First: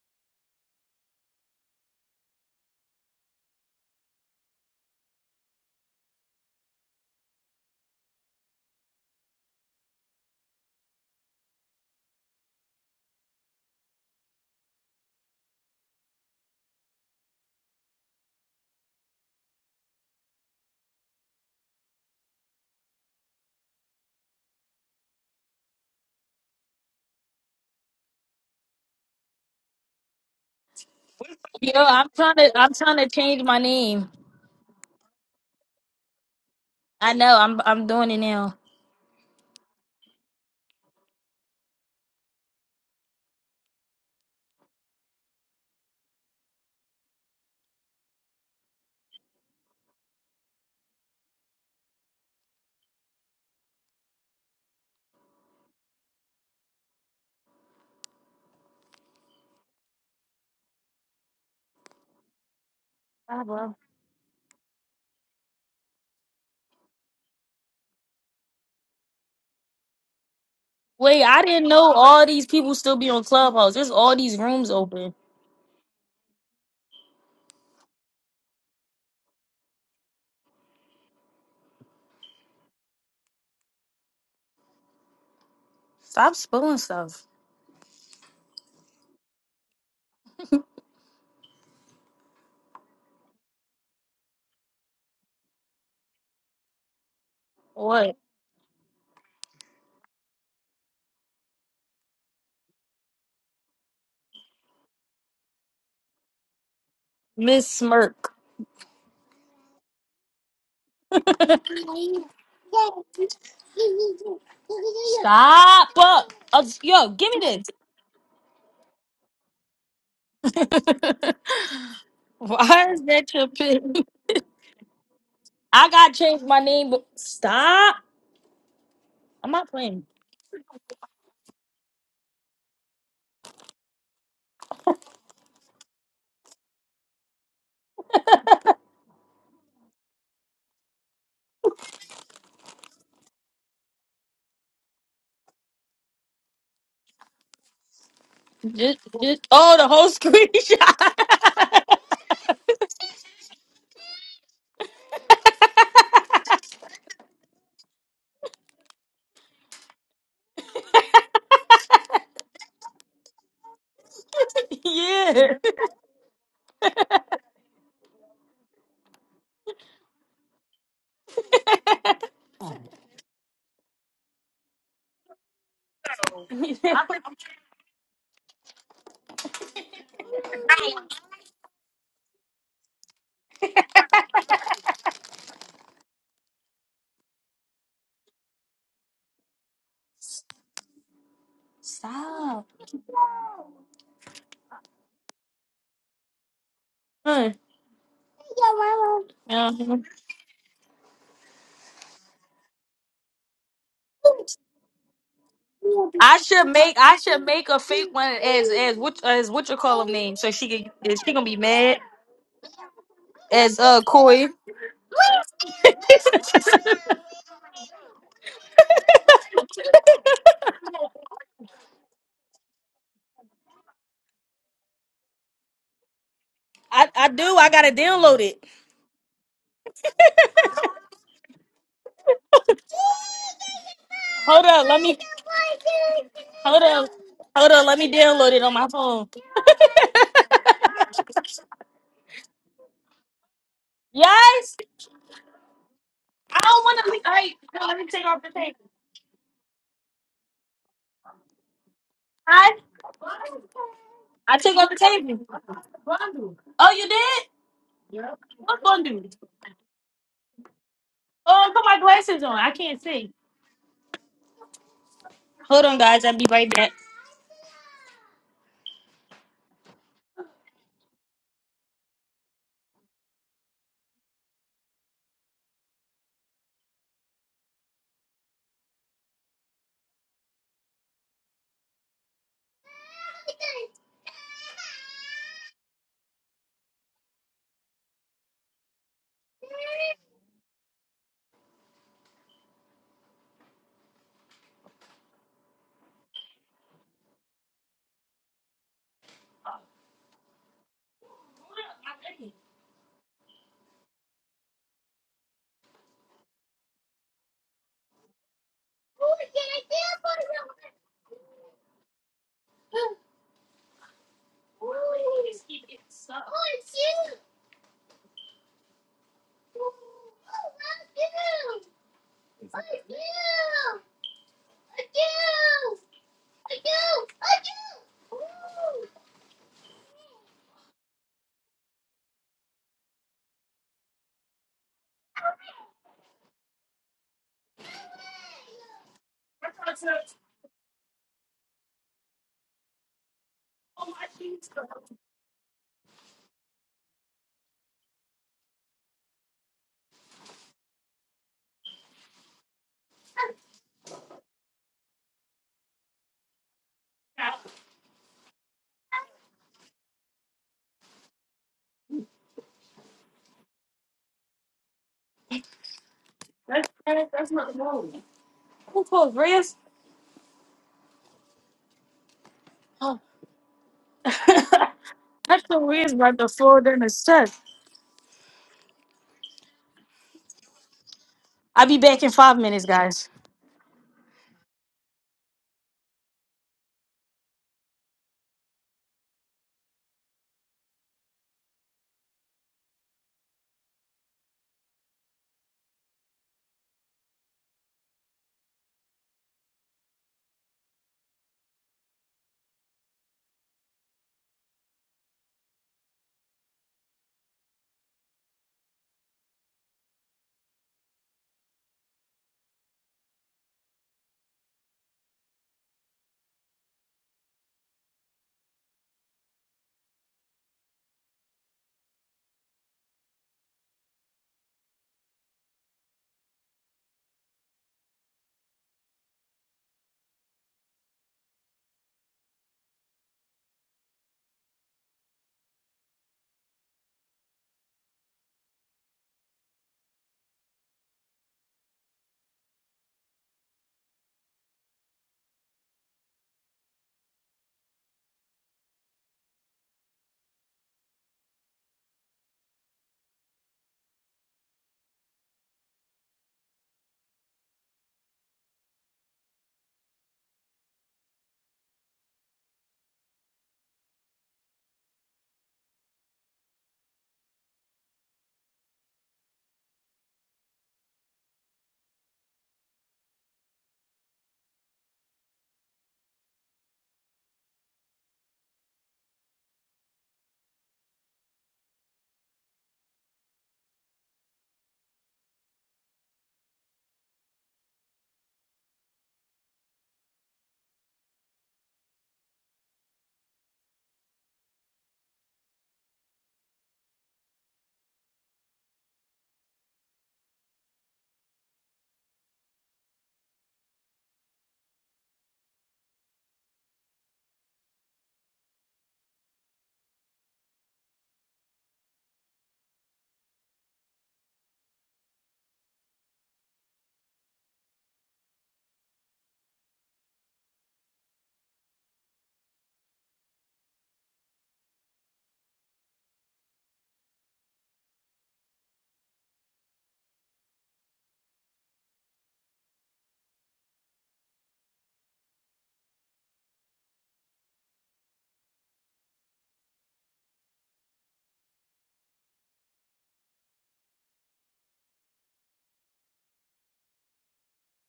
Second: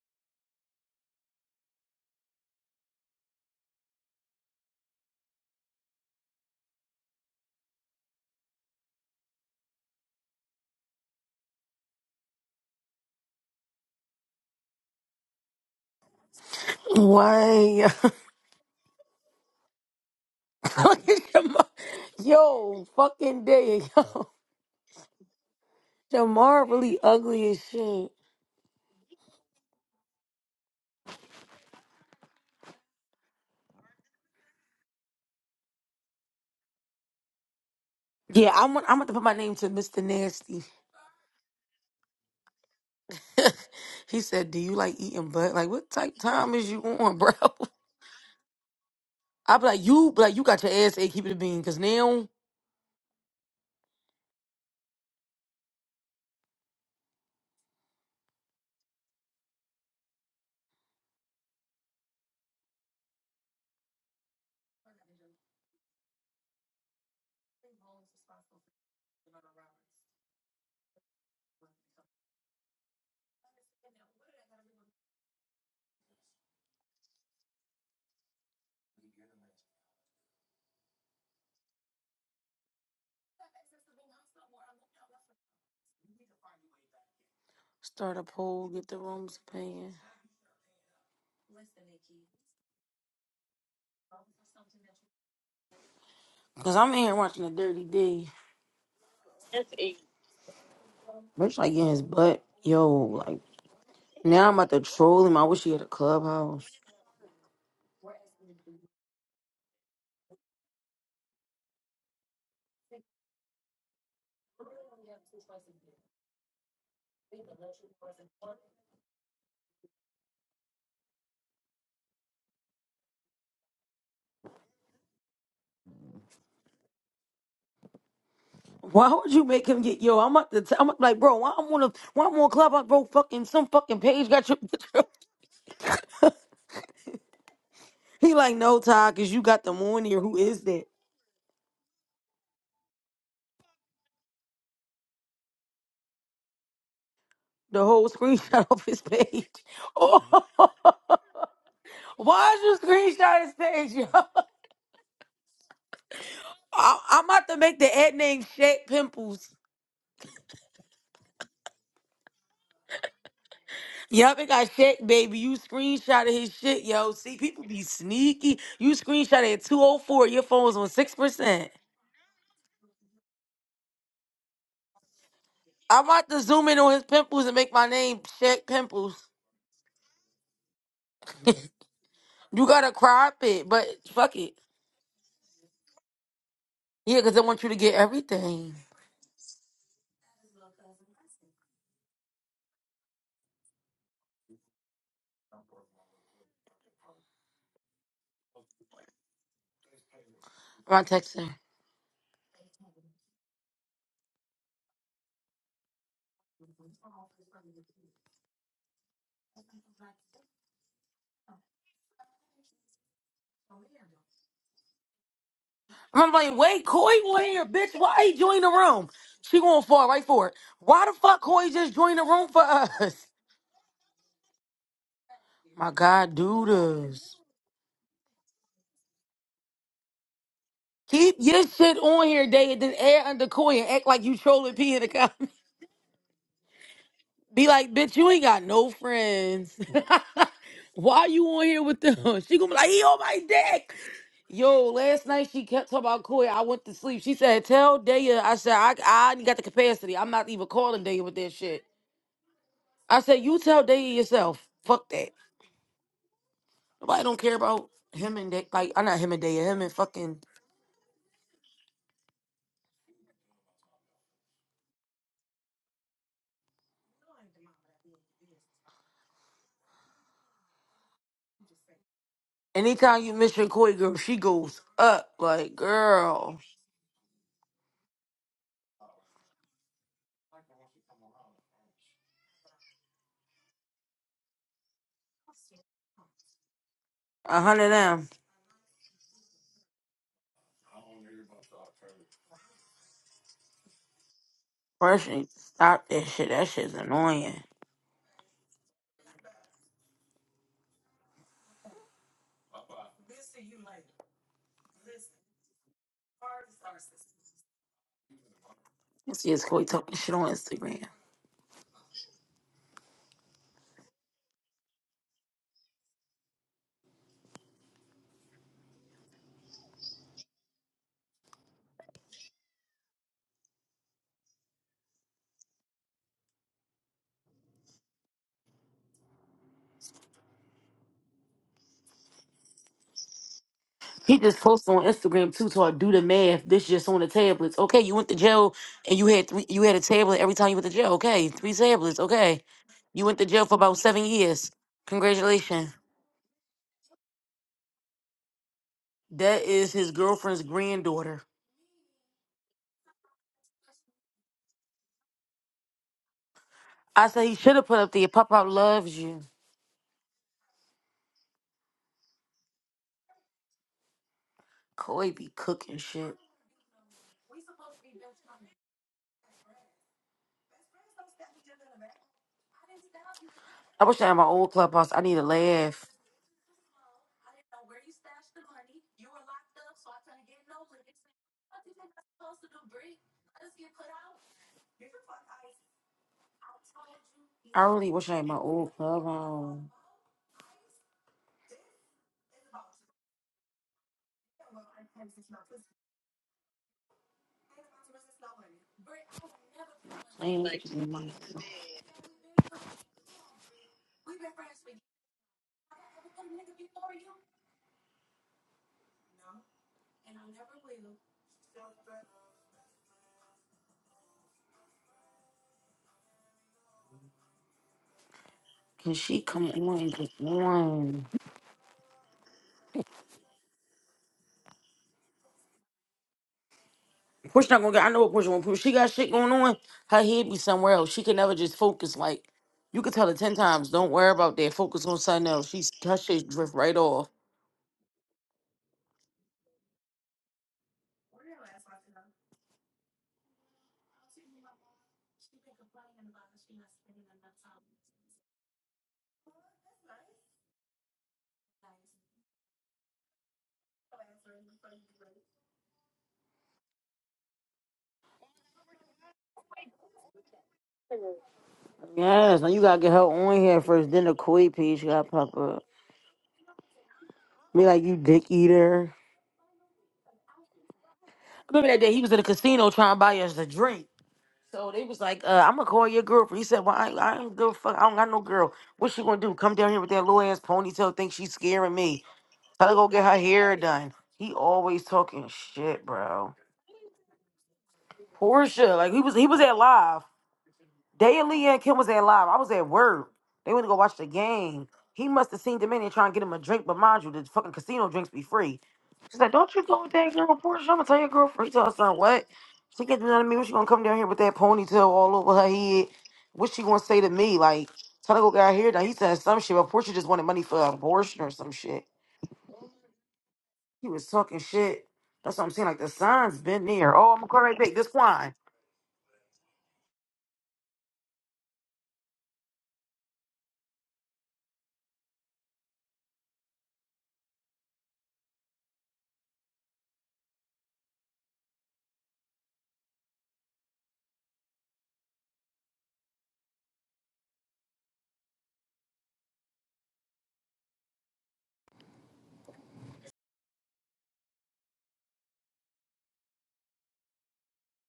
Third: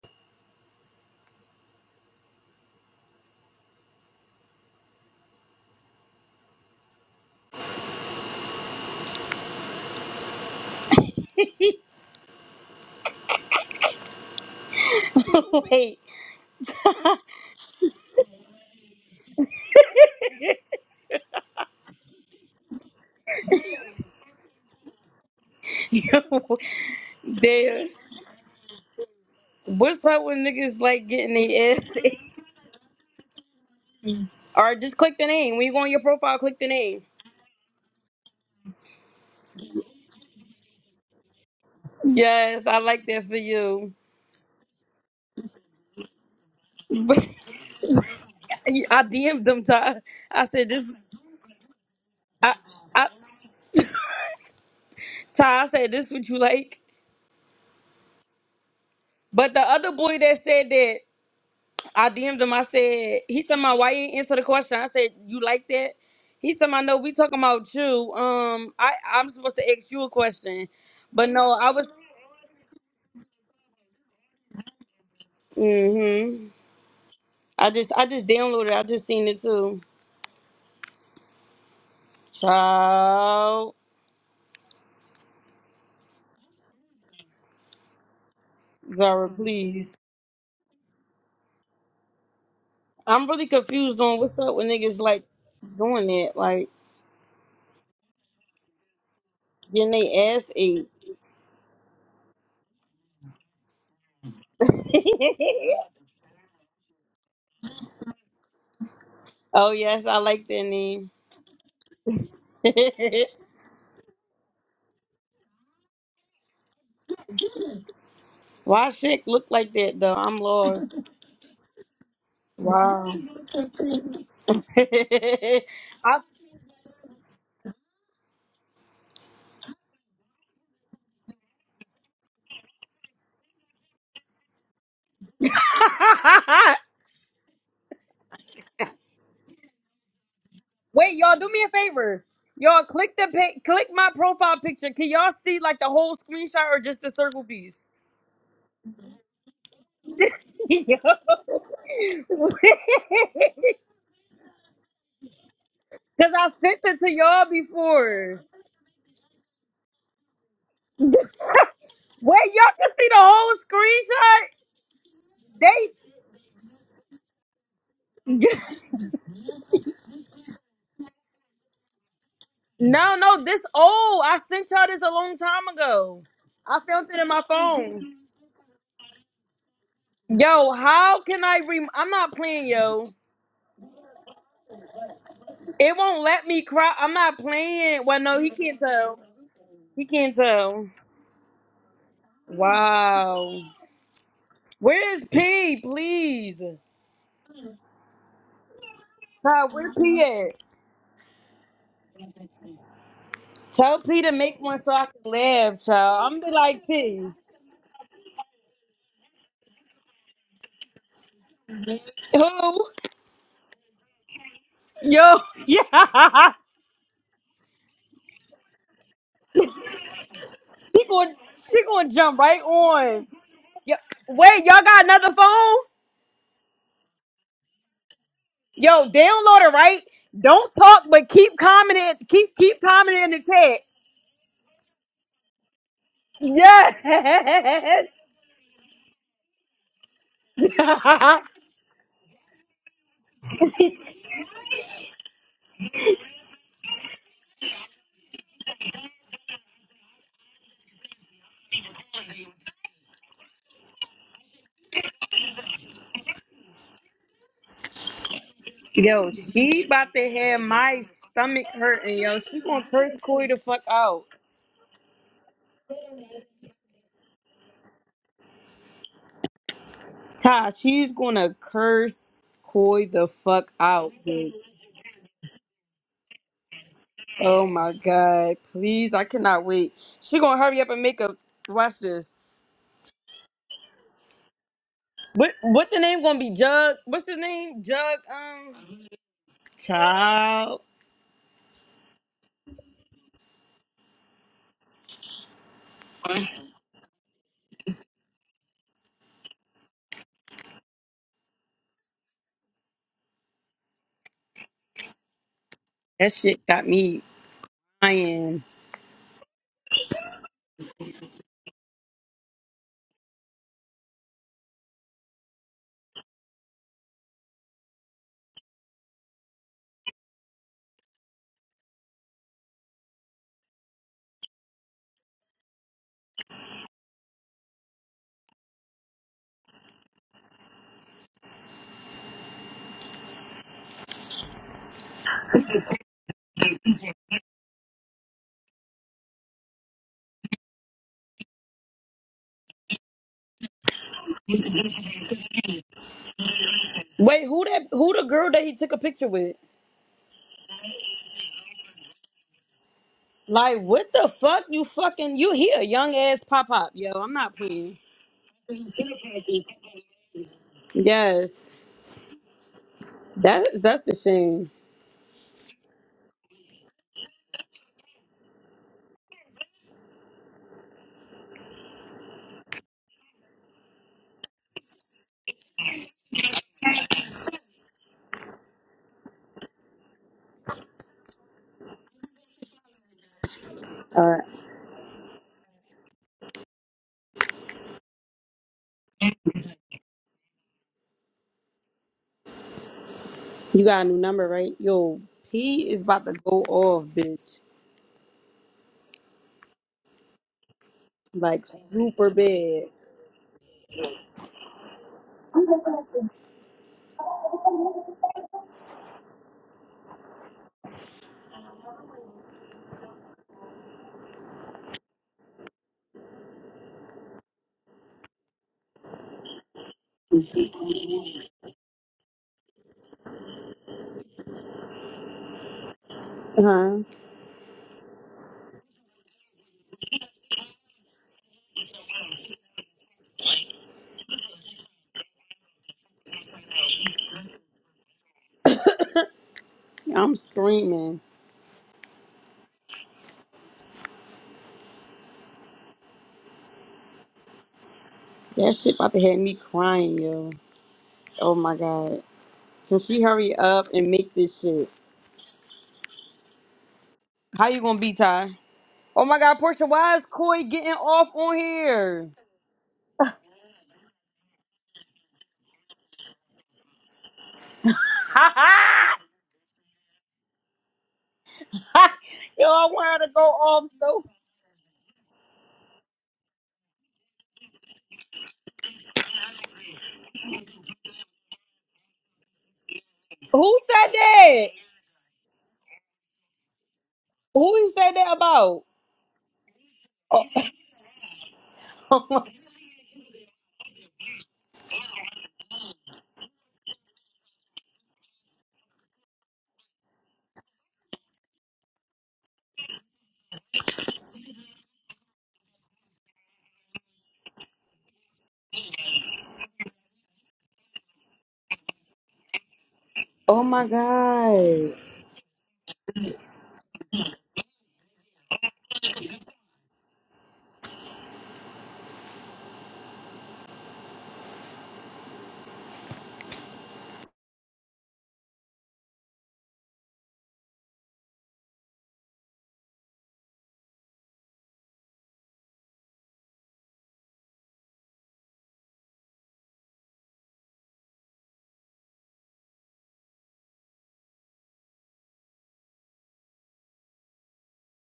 like, Why? Shamar. Yo, fucking day, yo. yo, Shamar really ugly as there. shit. What's up with niggas like getting the Yo, ass? I'm trying to I'm trying to change my name. or just click the name. When you go on your profile, click the name. I know I'm I'm doing it Yeah, now. I'm I'm about to put my name to Mr. Nasty. Yes, I like that for you. he said, "Do you like eating butt? Like, what type time is you on, But bro?" I DM'd I them, be like, Ty. "You like you I got said your this. ass ate, keep it a bean, cause now I, I, Ty, I said this. What you like? But the other boy that said that, I DM'd him. I said Ah, he talking bro. about why you ain't answer the question. I said you like that. He talking about no. We talking about you. Um, I I'm supposed to ask you a question, Wait, but I no, didn't I was. know all these people still be on Clubhouse. There's all these rooms open. Mm-hmm. I just I just downloaded. I just seen it too. Child, Stop spilling stuff. start a poll, get the Zara, rooms please. paying, I'm really confused on what's up with niggas like doing that, like cause I'm in here watching a dirty What? day. getting their ass ate. Bitch, like in his butt, yo. Like now I'm about to troll him. I wish he had a clubhouse. Miss Smirk. oh yes, I like that name. Stop up. Uh, yo, give me Why shit look like that though? I'm this. lost. Why is Wow. that your pick? I- I got to change my name, but stop. Why would you I'm make not him get playing. yo? I'm at the. T- I'm up, like, bro. Why I'm on a. Why I'm on Clubhouse, bro? Fucking some fucking page got your. he like, no, Todd, cause you got the one here. Who is that? Wait, y'all, do me a favor. Y'all click the pa- click my profile picture. Can y'all see like the whole screenshot or just the circle piece? The whole screenshot of Just, his page. just, oh, the whole Oh, Yo. screenshot. why is you screenshot his page, yo? Because I sent it I- to I'm y'all about to make the ad before. name Shaq Pimples. Wait, y'all can see the whole Yup, it got Shaq, baby. yeah. You screenshot? They screenshotted his shit, yo. See, people be sneaky. You screenshotted at 204. Your phone's on six percent. no, no, this old. I sent y'all this a long time I'm ago. about to zoom in I on his found it in my pimples and make my phone. name Shaq Pimples. Yo, how can I rem? I'm not You playing, gotta yo. crop it, but fuck it. It won't let me cry. I'm Yeah, not because I want you to get playing. Well, no, he everything. can't tell. He can't tell. Stop. Wow. Where is P? Please. Huh. Ty, where Yeah. P at? Ron texting. Tell P to make one so I can laugh, child. I I'm be should like make I P. should make a fake one as as what as what you call him name so she can is she gonna be mad Who? as uh Koi. Yo, I'm yeah. like, wait, Koi on here, bitch. Why he joined the room? She gonna fall right for it. She Why the going fuck Koi she just gonna joined the jump room right for on. us? Yo, wait, y'all got another phone? My God, I I dudas. do I gotta download it. Yo, download it, right? Don't talk, but Keep keep your shit commenting. on here, Keep Day, and keep then commenting air in the under Koi chat. and act like you Hold trolling up, P let in the me comments. hold up Be hold up like, let Yes. me bitch, you ain't download got it on my no phone. friends. Why you on here with them? She gonna be like, he on my dick. Yes, Yo, last night she kept talking about Koi. I I don't went to want to. Be, sleep. all She right, said, no, let tell me take Daya. off the I said, table. I, I ain't got the capacity. I'm not even calling Daya with that shit. I I said, you tell Daya I yourself. take off the Fuck that. table. Oh, you Nobody don't care did? about him and Daya. What Like, I'm not bundle? Yo, him and Daya. Him she and about to fucking. have my Oh, stomach I put my hurting, yo. glasses on. She I gonna can't curse see. Koi the fuck out. Hold on, guys. I'll be right back. Ty, she's gonna curse Koi Anytime the you mention fuck Koi, out. girl, she bitch. goes up. Like, girl, Oh my god! Please, I cannot wait. She gonna hurry up and make a watch this. What what's the name gonna be? Jug? What's his a name? hundred Jug? them. Um, child. First, stop that shit. That shit's annoying. That shit got me crying. Yes, his Corey talking shit on Instagram. He just posted on Instagram too. So I do the math. This just on the tablets. Okay, you went to jail and you had three, you had a tablet every time you went to jail. Okay, three tablets. Okay, you went to jail for about seven years. Congratulations. Wait, who that? Who the girl that he took a picture with? That is his girlfriend's granddaughter. Like, what the fuck? You fucking you? He a young ass pop up, yo. I I'm said he not That's, should have playing. put up there. Pop out loves you. Yes, that that's a shame. Corey be cooking shit. that, that's not wrong. Who told Riz? That's I wish I had my old clubhouse. I need to the laugh. Riz right the floor during the set. I'll be back in five minutes, guys. All right, I really wish I had my old clubhouse. you got a new number, right? Yo, he is about to go off, bitch. Ain't like Like super bad. can she come on? Get on. Uh huh. Portia not gonna get. I know what Portia won't. Portia, she got shit going on. Her head be somewhere else. She can never just focus. Like you could tell her ten times, don't worry about that. Focus on something else. She's her shit drift right off. I'm screaming. That shit about to have me crying, yo. Oh my god. Can she hurry up and make this shit? How you gonna be, Ty? Oh my god, Portia, why is Koi getting off on here? Yes, now you gotta get her on here first, then the koi piece gotta pop up. Be like, you dick Ha eater. ha! Remember that day he was in the Yo, I casino trying to want her to buy go us a off drink. so So they was like, uh, I'm gonna call your girlfriend. He said, Well, I, I don't give a fuck. I don't got no girl. What she gonna do? Come down here with that little ass ponytail, think she's scaring me. Tell her to go get her hair Who said done. He that? always talking shit, bro. Who you said that about? Portia, like he was he was at live. Day and Leah and Kim was at Oh live. my, I was at work. They went to go watch the game. He must have seen Dominion trying to get him a drink, but mind you, the fucking casino drinks be free. She's like, Don't you go with that girl Portia. I'm gonna tell your girlfriend. He tell her son, what? She can't do nothing to me. What she gonna come down here with that ponytail all over her head? What she gonna say to me? Like, tell her to go get out here. Now he said some shit, but Portia just wanted money for an abortion or some shit. oh my He was talking god. shit. That's what I'm saying. Like the son's been there. Oh, I'm gonna call right back. This wine.